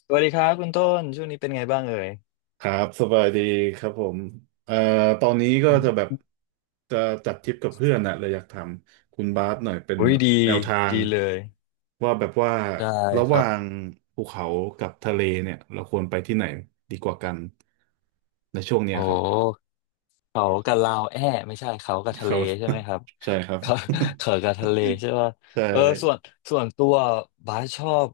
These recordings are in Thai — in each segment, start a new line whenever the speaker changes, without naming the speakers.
สวัสดีครับคุณต้นช่วงนี้เป็นไงบ้างเอ่ย
ครับสบายดีครับผมเอ่อตอนนี้ก็
อื
จะแบ
ม
บจะจัดทริปกับเพื่อนนะเลยอยากถามคุณบาสหน่อยเป็น
อุ้ย
แบบ
ดี
แนวทาง
ดีเลย
ว่าแบบว่า
ได้
ระ
ค
ห
รั
ว่า
บ
งภูเขากับทะเลเนี่ยเราควรไปที่ไหนดีกว่ากันในช่วงเนี้
โอ
ยครับ
้ เขากับลาวแอ้ไม่ใช่เขากับ
ค
ทะเล
รับ
ใช่ไหม ครับ
ใช่ครับ
เขา เขากับทะเลใช่ป่ะ
ใช่
เออส่วนตัวบาสชอบ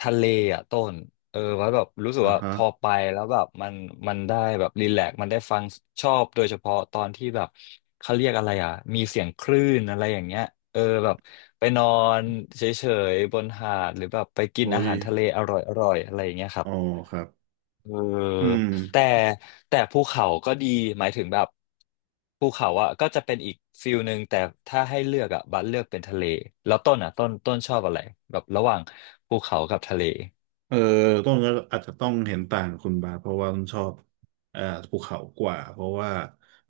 ทะเลอ่ะต้นเออบาสแบบรู้สึก
อ่า
ว่าพ
ฮะ
อไปแล้วแบบมันได้แบบรีแลกซ์มันได้ฟังชอบโดยเฉพาะตอนที่แบบเขาเรียกอะไรอ่ะมีเสียงคลื่นอะไรอย่างเงี้ยเออแบบไปนอนเฉยๆบนหาดหรือแบบไปกิน
อุ้
อา
ย
หารทะเลอร่อยๆอะไรอย่างเงี้ยครั
อ๋
บ
อครับ
เออ
อืม
แต่ภูเขาก็ดีหมายถึงแบบภูเขาอ่ะก็จะเป็นอีกฟิลหนึ่งแต่ถ้าให้เลือกอ่ะบัสเลือกเป็นทะเลแล้วต้นอ่ะต้นชอบอะไรแบบระหว่างภูเขากับทะเล
เออต้องก็อาจจะต้องเห็นต่างกับคุณบาสเพราะว่าต้นชอบอ่าภูเขากว่าเพราะว่า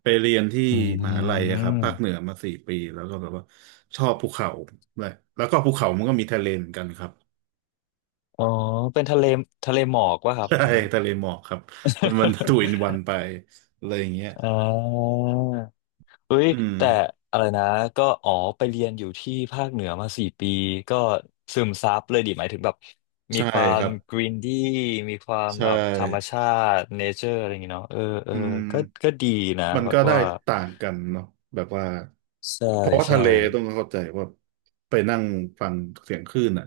ไปเรียนที่
อื
มหาลัยอะครับภาคเหนื
ม
อมาสี่ปีแล้วก็แบบว่าชอบภูเขาเลยแล้วก็ภูเขามันก็มีทะเลเหมือนกันครับ
อ๋อเป็นทะเลทะเลหมอกวะค รับ
ใช่
อย่างนั้น
ทะเลหมอกครับมันทูอินวันไปอะไรอย่างเงี้ย
อ่า เอ้ย
อืม
แต่อะไรนะก็อ๋อไปเรียนอยู่ที่ภาคเหนือมาสี่ปีก็ซึมซับเลยดิหมายถึงแบบมี
ใช่
ควา
ค
ม
รับ
กรีนดี้มีความ
ใช่
แบบธรรมชาติเนเจอร์อะไรอย่างเงี้ยเนาะเออเอ
อื
อ
ม
ก็ดีนะ
มัน
วั
ก็
ด
ได้
ว่า
ต่างกันเนาะแบบว่า
ใช่
เพราะว่าทะ
ใช่
เลต้องเข้าใจว่าไปนั่งฟังเสียงคลื่นอ่ะ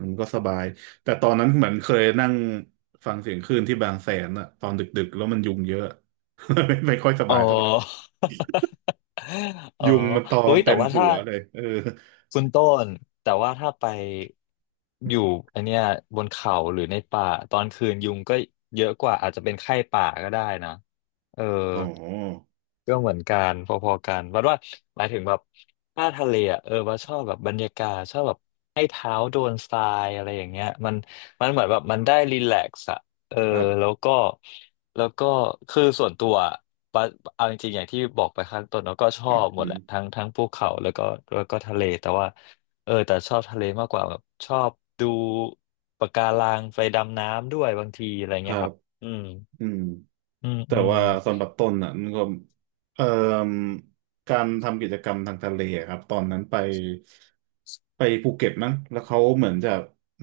มันก็สบายแต่ตอนนั้นเหมือนเคยนั่งฟังเสียงคลื่นที่บางแสนอ่ะตอนดึกๆแล้วมันยุงเยอะ ไม่ค่อยส
อ๋
บายเท่าไหร่
อ อ๋อ
ยุงมันตอ
เฮ้
ม
ย
เต็
แต่
ม
ว่า
หั
ถ้า
วเลยเออ
คุณต้นแต่ว่าถ้าไปอยู่อันเนี้ยบนเขาหรือในป่าตอนคืนยุงก็เยอะกว่าอาจจะเป็นไข้ป่าก็ได้นะเออ
อ๋อ
ก็เหมือนกันพอๆกันบัดว่าหมายถึงแบบถ้าทะเลอ่ะเออบัาชอบแบบบรรยากาศชอบแบบให้เท้าโดนทรายอะไรอย่างเงี้ยมันเหมือนแบบมันได้รีแลกซ์อ่ะเออ
ครั
แล้ว
บ
ก็แล้วก็คือส่วนตัวอะบัดเอาจริงๆอย่างที่บอกไปข้างต้นเราก็ชอบหม
อื
ดแหละ
ม
ทั้งภูเขาแล้วก็ทะเลแต่ว่าเออแต่ชอบทะเลมากกว่าแบบชอบดูปะการังไปดำน้ำด้วยบางทีอะไร
ค
เงี้
รั
ยค
บ
รับอืม
อืม
อืม
แต่
อืม
ว่าสำหรับต้นอ่ะมันก็เอ่อการทำกิจกรรมทางทะเลอะครับตอนนั้นไปภูเก็ตมั้งแล้วเขาเหมือนจะ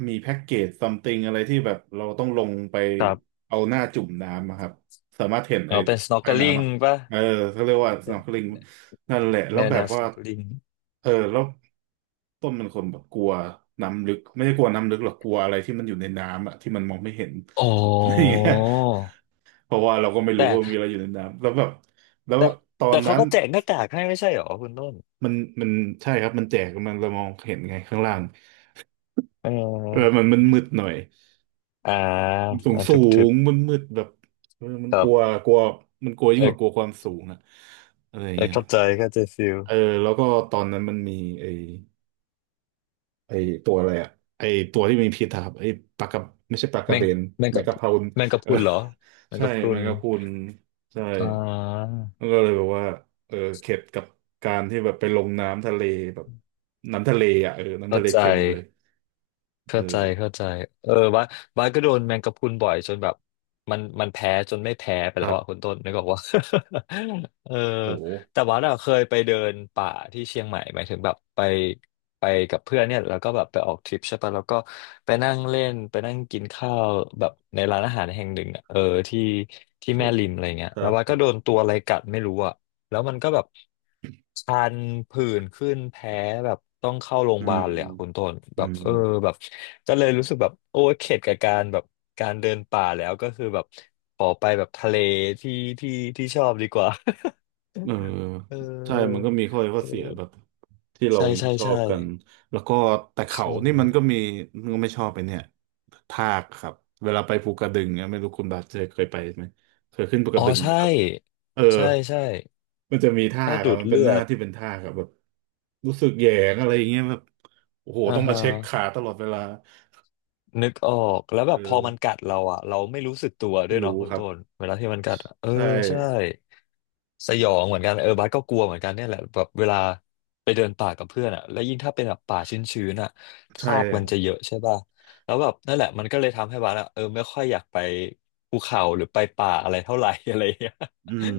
มีแพ็กเกจซัมติงอะไรที่แบบเราต้องลงไป
ครับ
เอาหน้าจุ่มน้ำอะครับสามารถเห็นไอ้
เอาเป็น
ไอ้น้ำ
snorkeling
อ่ะ
ป่ะ
เออเขาเรียกว่า
แน
snorkeling นั่นแหละ
ว
แล้วแบบว่า
snorkeling
เออแล้วต้นเป็นคนแบบกลัวน้ำลึกไม่ได้กลัวน้ำลึกหรอกกลัวอะไรที่มันอยู่ในน้ำอ่ะที่มันมองไม่เห็น
อ๋
อะไรอย่าง
อ
เงี้ย เพราะว่าเราก็ไม่รู้
แต่
ว่ามีอะไรอยู่ในน้ำแล้วแบบแล้ว
แต่
ตอน
เขา
นั้น
ก็แจกหน้ากากให้ไม่ใช่เหรอคุณต้น
มันมันใช่ครับมันแจกมันเรามองเห็นไงข้างล่าง
เ
เออ
ออ
มันมืดหน่อย
อ่า
สูง
อ่า
สู
ทึบ
งมันมืดแบบเออมัน
ค
ก
รั
ลัว
บ
กลัวมันกลัวยิ่
เอ
งกว่า
อ
กลัวความสูงอะอะไรอย่า
เอ
ง
อ
เงี้ย
เข้าใจเข้าใจฟิล
เออแล้วก็ตอนนั้นมันมีไอ้ไอ้ตัวอะไรอะไอ้ตัวที่มีพิษอะครับไอ้ปลากระไม่ใช่ปลาก
แม
ระ
ง
เบน
แมง
แม
กะ
ง
น
กะพรุน
แมงกะพ
เออ
รุนเหรอแมง
ใช่
กะพรุ
แม
น
งกะพรุนใช่
อ่า
ก็เลยแบบว่าเออเข็ดกับการที่แบบไปลงน้ำทะเลแบบน้ำทะเลอ่ะเออน้ำ
เข้า
ทะเล
ใจ
เค็มเลย
เข้าใจ
เออ
เออบ้าสก็โดนแมงกะพรุนบ่อยจนแบบมันแพ้จนไม่แพ้ไป
ค
แล้
รั
วอ่ะคุ
บ
ณต้นนึกออกว่า เออ
โห
แต่ว่าเราเคยไปเดินป่าที่เชียงใหม่หมายถึงแบบไปไปกับเพื่อนเนี่ยแล้วก็แบบไปออกทริปใช่ปะแล้วก็ไปนั่งเล่นไปนั่งกินข้าวแบบในร้านอาหารแห่งหนึ่งอะเออที่
เช
แม่
ฟ
ริมอะไรเงี้ย
ค
แล้
รั
ว
บ
ว่าส
ผ
ก็
ม
โดนตัวอะไรกัดไม่รู้อ่ะ แล้วมันก็แบบคันผื่นขึ้นแพ้แบบต้องเข้าโรงพ
อื
ยาบา
ม
ลเลยอะคุณต้น
อื
แบบ
ม
เออแบบก็เลยรู้สึกแบบโอ้เข็ดกับการแบบการเดินป่าแล้วก็คือแบบขอไปแบบทะเลที่ที่ชอบดีกว่า
เออ
เออ
ใช่มันก็มีข้อดีข้อ
เอ
เสียแบ
อ
บที่เรา
ใช่ใช่
ไม่ชอ
ใช่
บกันแล้วก็แต่
ใช
เขานี่มัน
่
ก็มีมันก็ไม่ชอบไปเนี่ยทากครับ เวลาไปภูกระดึงเนี่ยไม่รู้คุณบาสเจอเคยไปไหม เคยขึ้นภูก
อ๋อ
ระดึงไหม
ใช่
ครับเออ
ใช่ใช่
มันจะมีท่า
ถ้า
ครั
ดู
บ
ด
มันเป็น
เลื
ห
อ
น้า
ด
ที่เป็นท่าครับแบบรู้สึกแหยงอะไรอย่างเงี้ยแบบโอ้โห
อ่า
ต้องมา
ฮะ
เช็คขาตลอดเวลา
นึกออกแล้วแบ
เอ
บพอ
อ
มันกัดเราอ่ะเราไม่รู้สึกตัวด้
ไม่
วยเนาะ
รู้
คุณ
ครับ
ต้นเวลาที่มันกัดอะเออ
ใช่
ใช่สยองเหมือนกันเออบาสก็กลัวเหมือนกันเนี่ยแหละแบบเวลาไปเดินป่ากับเพื่อนอ่ะแล้วยิ่งถ้าเป็นแบบป่าชื้นๆอ่ะท
ใช่
รากมั
ค
น
รั
จะ
บ
เยอะใช่ป่ะแล้วแบบนั่นแหละมันก็เลยทำให้บาสอ่ะเออไม่ค่อยอยากไปภูเขาหรือไปป่าอะไรเท่าไหร่ อะไรอย่างเงี้ย
อืม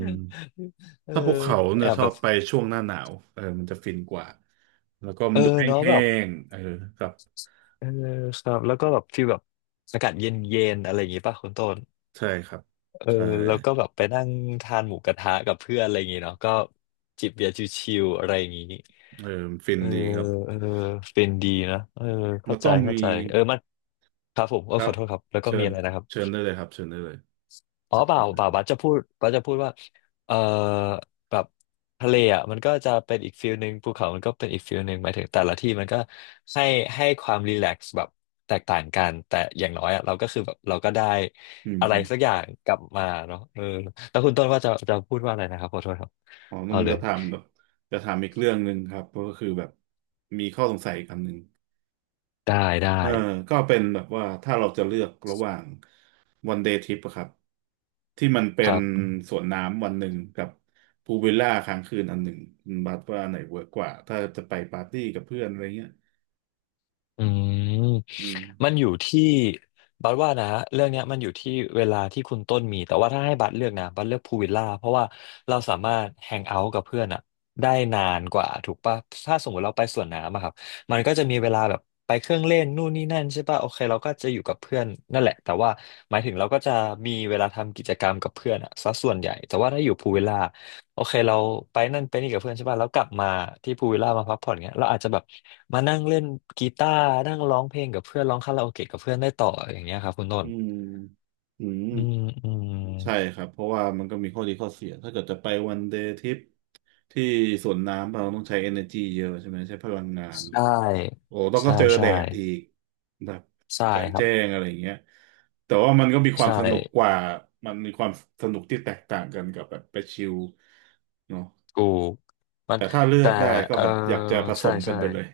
เออ
ถ้าภูเขาเนี่
แอ
ย
บ
ชอ
แบ
บ
บ
ไปช่วงหน้าหนาวเออมันจะฟินกว่าแล้วก็มั
เอ
นดู
อเนาะแบ
แห้
บ
งๆเออครับ
เออครับแล้วก็แบบฟีลแบบอากาศเย็นๆอะไรอย่างงี้ป่ะคุณต้น
ใช่ครับ
เออ
ใช่
แล้วก็แบบไปนั่งทานหมูกระทะกับเพื่อนอะไรอย่างงี้เนาะก็จิบเบียร์ชิวๆอะไรอย่างงี้
เออมันฟิ
เอ
น
อ
ดีครับ
เออเป็นดีนะเออ
แล้
เข้า
ว
ใจ
ก็มี
เออมันครับผมเอ
ค
อ
รั
ข
บ
อโทษครับแล้วก็
เชิ
มี
ญ
อะไรนะครับ
เชิญได้เลยครับเชิญได้เลย
อ๋อ
เชิ
เปล่า
ญได้เลยครับ
บัสจะพูดว่าเออแบบทะเลอ่ะมันก็จะเป็นอีกฟิลหนึ่งภูเขามันก็เป็นอีกฟิลหนึ่งหมายถึงแต่ละที่มันก็ให้ความรีแลกซ์แบบแตกต่างกันแต่อย่างน้อยอ่ะเราก็คือแบบเราก็ได้
อืม
อะไรสักอย่างกลับมาเนาะเออแล้วคุณต้นว่าจะพูดว่าอะไรนะครับขอโทษครับ
อ๋อน
เอา
น
เล
จะ
ย
ถามแบบจะถามอีกเรื่องหนึ่งครับก็คือแบบมีข้อสงสัยอีกอันหนึ่ง
ได้
เออก็เป็นแบบว่าถ้าเราจะเลือกระหว่างวันเดย์ทริปอะครับที่มันเป็
ค
น
รับ
สวนน้ำวันหนึ่งกับพูลวิลล่าค้างคืนอันหนึ่งคุณบัดว่าอันไหนเวิร์กกว่าถ้าจะไปปาร์ตี้กับเพื่อนอะไรเงี้ย
อืม
อืม
มันอยู่ที่บัสว่านะเรื่องเนี้ยมันอยู่ที่เวลาที่คุณต้นมีแต่ว่าถ้าให้บัสเลือกนะบัสเลือกพูลวิลล่าเพราะว่าเราสามารถแฮงเอาท์กับเพื่อนอะได้นานกว่าถูกปะถ้าสมมติเราไปสวนน้ำอะครับมันก็จะมีเวลาแบบไปเครื่องเล่นนู่นนี่นั่นใช่ปะโอเคเราก็จะอยู่กับเพื่อนนั่นแหละแต่ว่าหมายถึงเราก็จะมีเวลาทำกิจกรรมกับเพื่อนอะซะส่วนใหญ่แต่ว่าถ้าอยู่พูลวิลล่า โอเคเราไปนั่นไปนี่กับเพื่อนใช่ป่ะแล้วกลับมาที่พูลวิลล่ามาพักผ่อนเงี้ยเราอาจจะแบบมานั่งเล่นกีตาร์นั่งร้องเพลงกับเพื่อนร้องคาราโอเกะกับเพื่อนได้ต่ออย่างเงี้ยครับคุณต้น
อืมอืม
อืมอืม
ใช่ครับเพราะว่ามันก็มีข้อดีข้อเสียถ้าเกิดจะไปวันเดย์ทริปที่สวนน้ำเราต้องใช้ energy เยอะใช่ไหมใช้พลังงาน
ใช่
โอ้ต้องก็
ใช่
เจอแด
ใช่
ดอีกแบบ
ใช่
กลาง
ครับ
แจ้งอะไรอย่างเงี้ยแต่ว่ามันก็มีควา
ใช่
มสนุกกว่ามันมีความสนุกที่แตกต่างกันกับแบบไปชิลเนาะ
ถูกมัน
แต่ถ้าเลือ
แต่
กได้ก็
เออ
แบบอยากจะผส
ใช่
มกั
ใช่
นไปเลย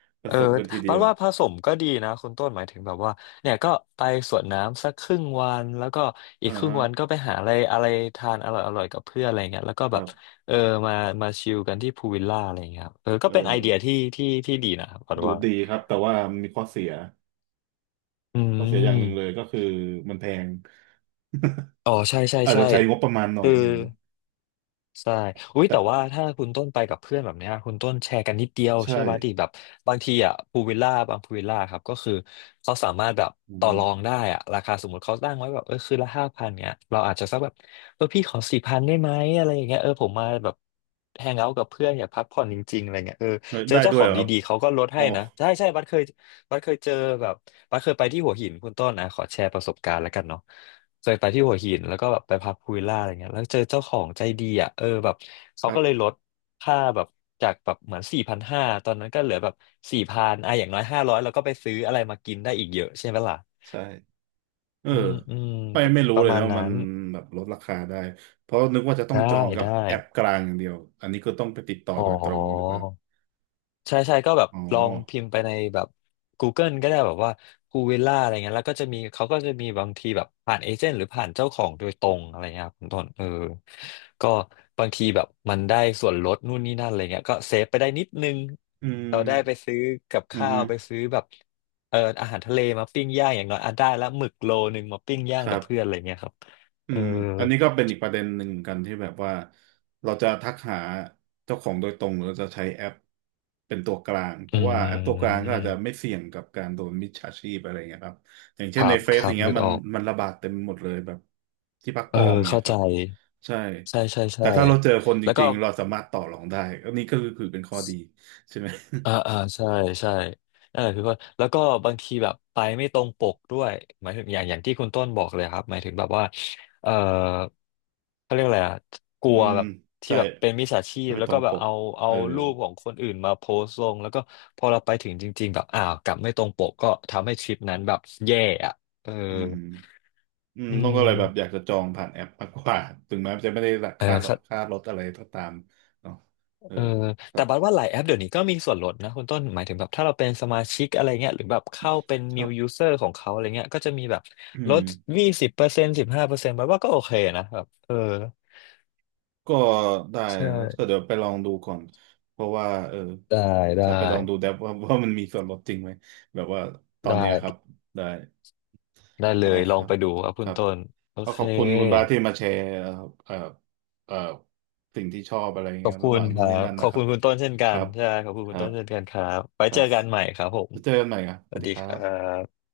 ผ
เออ
สมกันทีเดี
ปั
ย
ด
ว
ว่าผสมก็ดีนะคุณต้นหมายถึงแบบว่าเนี่ยก็ไปสวนน้ำสักครึ่งวันแล้วก็อี
อ่า
กครึ่ง
ฮะ
วันก็ไปหาอะไรอะไรทานอร่อยอร่อยกับเพื่อนอะไรเงี้ยแล้วก็
ค
แบ
รั
บ
บ
เออมามาชิลกันที่พูลวิลล่าอะไรเงี้ยครับเออก็
เอ
เป็นไอเดีย
อ
ที่ดีนะครับปัด
ดู
ว่า
ดีครับแต่ว่ามีข้อเสีย
อื
ข้อเสียอย่างหนึ่งเลย
ม
ก็คือมันแพง
อ๋อใช่ใช่
อาจ
ใช่
จะใช้งบประมาณหน่อ
คื
ย
อ
หนึ่ง
ใช่อุ้ย
แต่
แต่ว่าถ้าคุณต้นไปกับเพื่อนแบบเนี้ยคุณต้นแชร์กันนิดเดียว
ใช่
เชื่อป่ะดิแบบบางทีอ่ะพูวิลล่าบางพูวิลล่าครับ ก็คือเขาสามารถแบบ
อื
ต่อ
ม
รองได้อ่ะราคาสมมติเขาตั้งไว้แบบเออคืนละ5,000เนี้ยเราอาจจะสักแบบเออพี่ขอสี่พันได้ไหมอะไรอย่างเงี้ยเออผมมาแบบแฮงเอาท์กับเพื่อนอยากพักผ่อนจริงๆอะไรเงี้ยเออเจอ
ได้
เจ้า
ด้
ข
วย
อ
เห
ง
รอครับ
ดีๆเขาก็ลด
อ๋
ให้
อ
นะใช่ใช่บัสเคยเจอแบบบัสเคยไปที่หัวหินคุณต้นนะขอแชร์ประสบการณ์แล้วกันเนาะ จะไปที่หัวหินแล้วก็แบบไปพักพูวิลล่าอะไรเงี้ยแล้วเจอเจ้าของใจดีอ่ะเออแบบ
ค
เขา
รั
ก็เลย
บ
ลดค่าแบบจากแบบเหมือน4,500ตอนนั้นก็เหลือแบบสี่พันอ่ะอย่างน้อย500แล้วก็ไปซื้ออะไรมากินได้อีกเยอะใช่ไหมล่ะ
ใช่เออ
อืมอืม
ไม่
ป
ไม่รู้
ประ
เลย
มา
นะ
ณ
ว่า
นั้
มัน
น
แบบลดราคาได้เพราะนึกว่าจะต้อง
ได้
จองกับ
ได้
แอปกลางอย่างเดียวอันนี้ก็ต้องไปติดต่อ
อ๋อ
โดยตรงใช่ปะครับ
ใช่ใช่ก็แบบ
อ๋อ
ลองพิมพ์ไปในแบบ Google ก็ได้แบบว่าพูวิลล่าอะไรเงี้ยแล้วก็จะมีเขาก็จะมีบางทีแบบผ่านเอเจนต์หรือผ่านเจ้าของโดยตรงอะไรเงี้ยครับคุณต้นเออก็บางทีแบบมันได้ส่วนลดนู่นนี่นั่นอะไรเงี้ยก็เซฟไปได้นิดนึง
อืม
เราได้ไปซื้อกับ
อื
ข้าว
ม
ไปซื้อแบบเอออาหารทะเลมาปิ้งย่างอย่างน้อยอ่ะได้แล้วหมึกโลนึงมาปิ้งย่า
ค
ง
รั
กับเพื่อนอะ
บ
ไรเงี้ยครับ
อื
เออ
มอันนี้ก็เป็นอีกประเด็นหนึ่งเหมือนกันที่แบบว่าเราจะทักหาเจ้าของโดยตรงหรือเราจะใช้แอปเป็นตัวกลางเพ
อื
ราะว่าแอปตัวกลางก็อาจจะไม่
ม
เสี่ยงกับการโดนมิจฉาชีพอะไรเงี้ยครับอย่าง
ค
เช่นใน
รับ
เฟ
ค
ซอ
รั
ย่า
บ
งเงี้ย
นึก
มั
อ
น
อก
มันระบาดเต็มหมดเลยแบบที่พักป
เอ
ล
อ
อมอย่างเงี้
เข้า
ยค
ใจ
รับใช่
ใช่ใช่
แต่
ใช่
ถ้าเราเจอคนจ
แล้วก็
ริงๆเราสามารถต่อรองได้อันนี้ก็คือเป็นข้อดีใช่ไหม
อ่าอ่าใช่ใช่นั่นแหละพี่ว่าแล้วก็บางทีแบบไปไม่ตรงปกด้วยหมายถึงอย่างที่คุณต้นบอกเลยครับหมายถึงแบบว่าเออเขาเรียกอะไรอะก ลั
อื
ว
ม
แบบที่
ใช่
แบบเป็นมิจฉาชีพ
ไม่
แล้
ต
ว
ร
ก็
ง
แบ
ป
บ
ก
เอา
เออ
รูปของคนอื่นมาโพสต์ลงแล้วก็พอเราไปถึงจริงๆแบบอ้าวกลับไม่ตรงปกก็ทำให้ทริปนั้นแบบแย่อะเออ
อืม อืม
อื
ต้องก็เลยแบบอยาก
ม
จะจองผ่านแอปมากกว่าถึงแม้จะไม่ได้รา
เอ
คาลด
อ
ค่ารถอะไรก็ตามเนาะเออ
เออ
ค
แต่
รับ
บัดว่าหลายแอปเดี๋ยวนี้ก็มีส่วนลดนะคุณต้นหมายถึงแบบถ้าเราเป็นสมาชิกอะไรเงี้ยหรือแบบเข้าเป็น
ครั
new
บ
user ของเขาอะไรเงี้ยก็จะมีแบบ
อื
ล
ม
ด20%15%บัดว่าก็โอเคนะแบบเออ
ก็ได้
ใช่
แล้วก็เดี๋ยวไปลองดูก่อนเพราะว่าเออ
ได้ได้
จะไปลองดูแดปว่า ว่ามันมีส่วนลดจริงไหมแบบว่าตอน
ได้
เนี้ยครับได้
ได้เล
ได้
ยล
ค
อง
รับ
ไปดูครับ
ค
คุณ
รับ
ต้นโอ
ก็
เค
ขอบคุณคุณบาสที่มาแชร์เอ่อเอ่อสิ่งที่ชอบอะไร
ขอ
เงี้
บ
ย
คุ
ระห
ณ
ว่าง
ค
นู้น
รั
นี่
บ
นั่น
ขอ
นะ
บ
ครั
คุ
บ
ณคุณต้นเช่น
ค
กั
รั
น
บ
ใช่ขอบคุณ
ค
คุณ
รั
ต้
บ
นเช่นกันครับไว้
ครั
เจอ
บ
กันใหม่ครับผม
จะเจอกันใหม่ครับ
ส
สวั
วั
ส
ส
ดี
ดี
ค
ค
รั
รั
บ
บ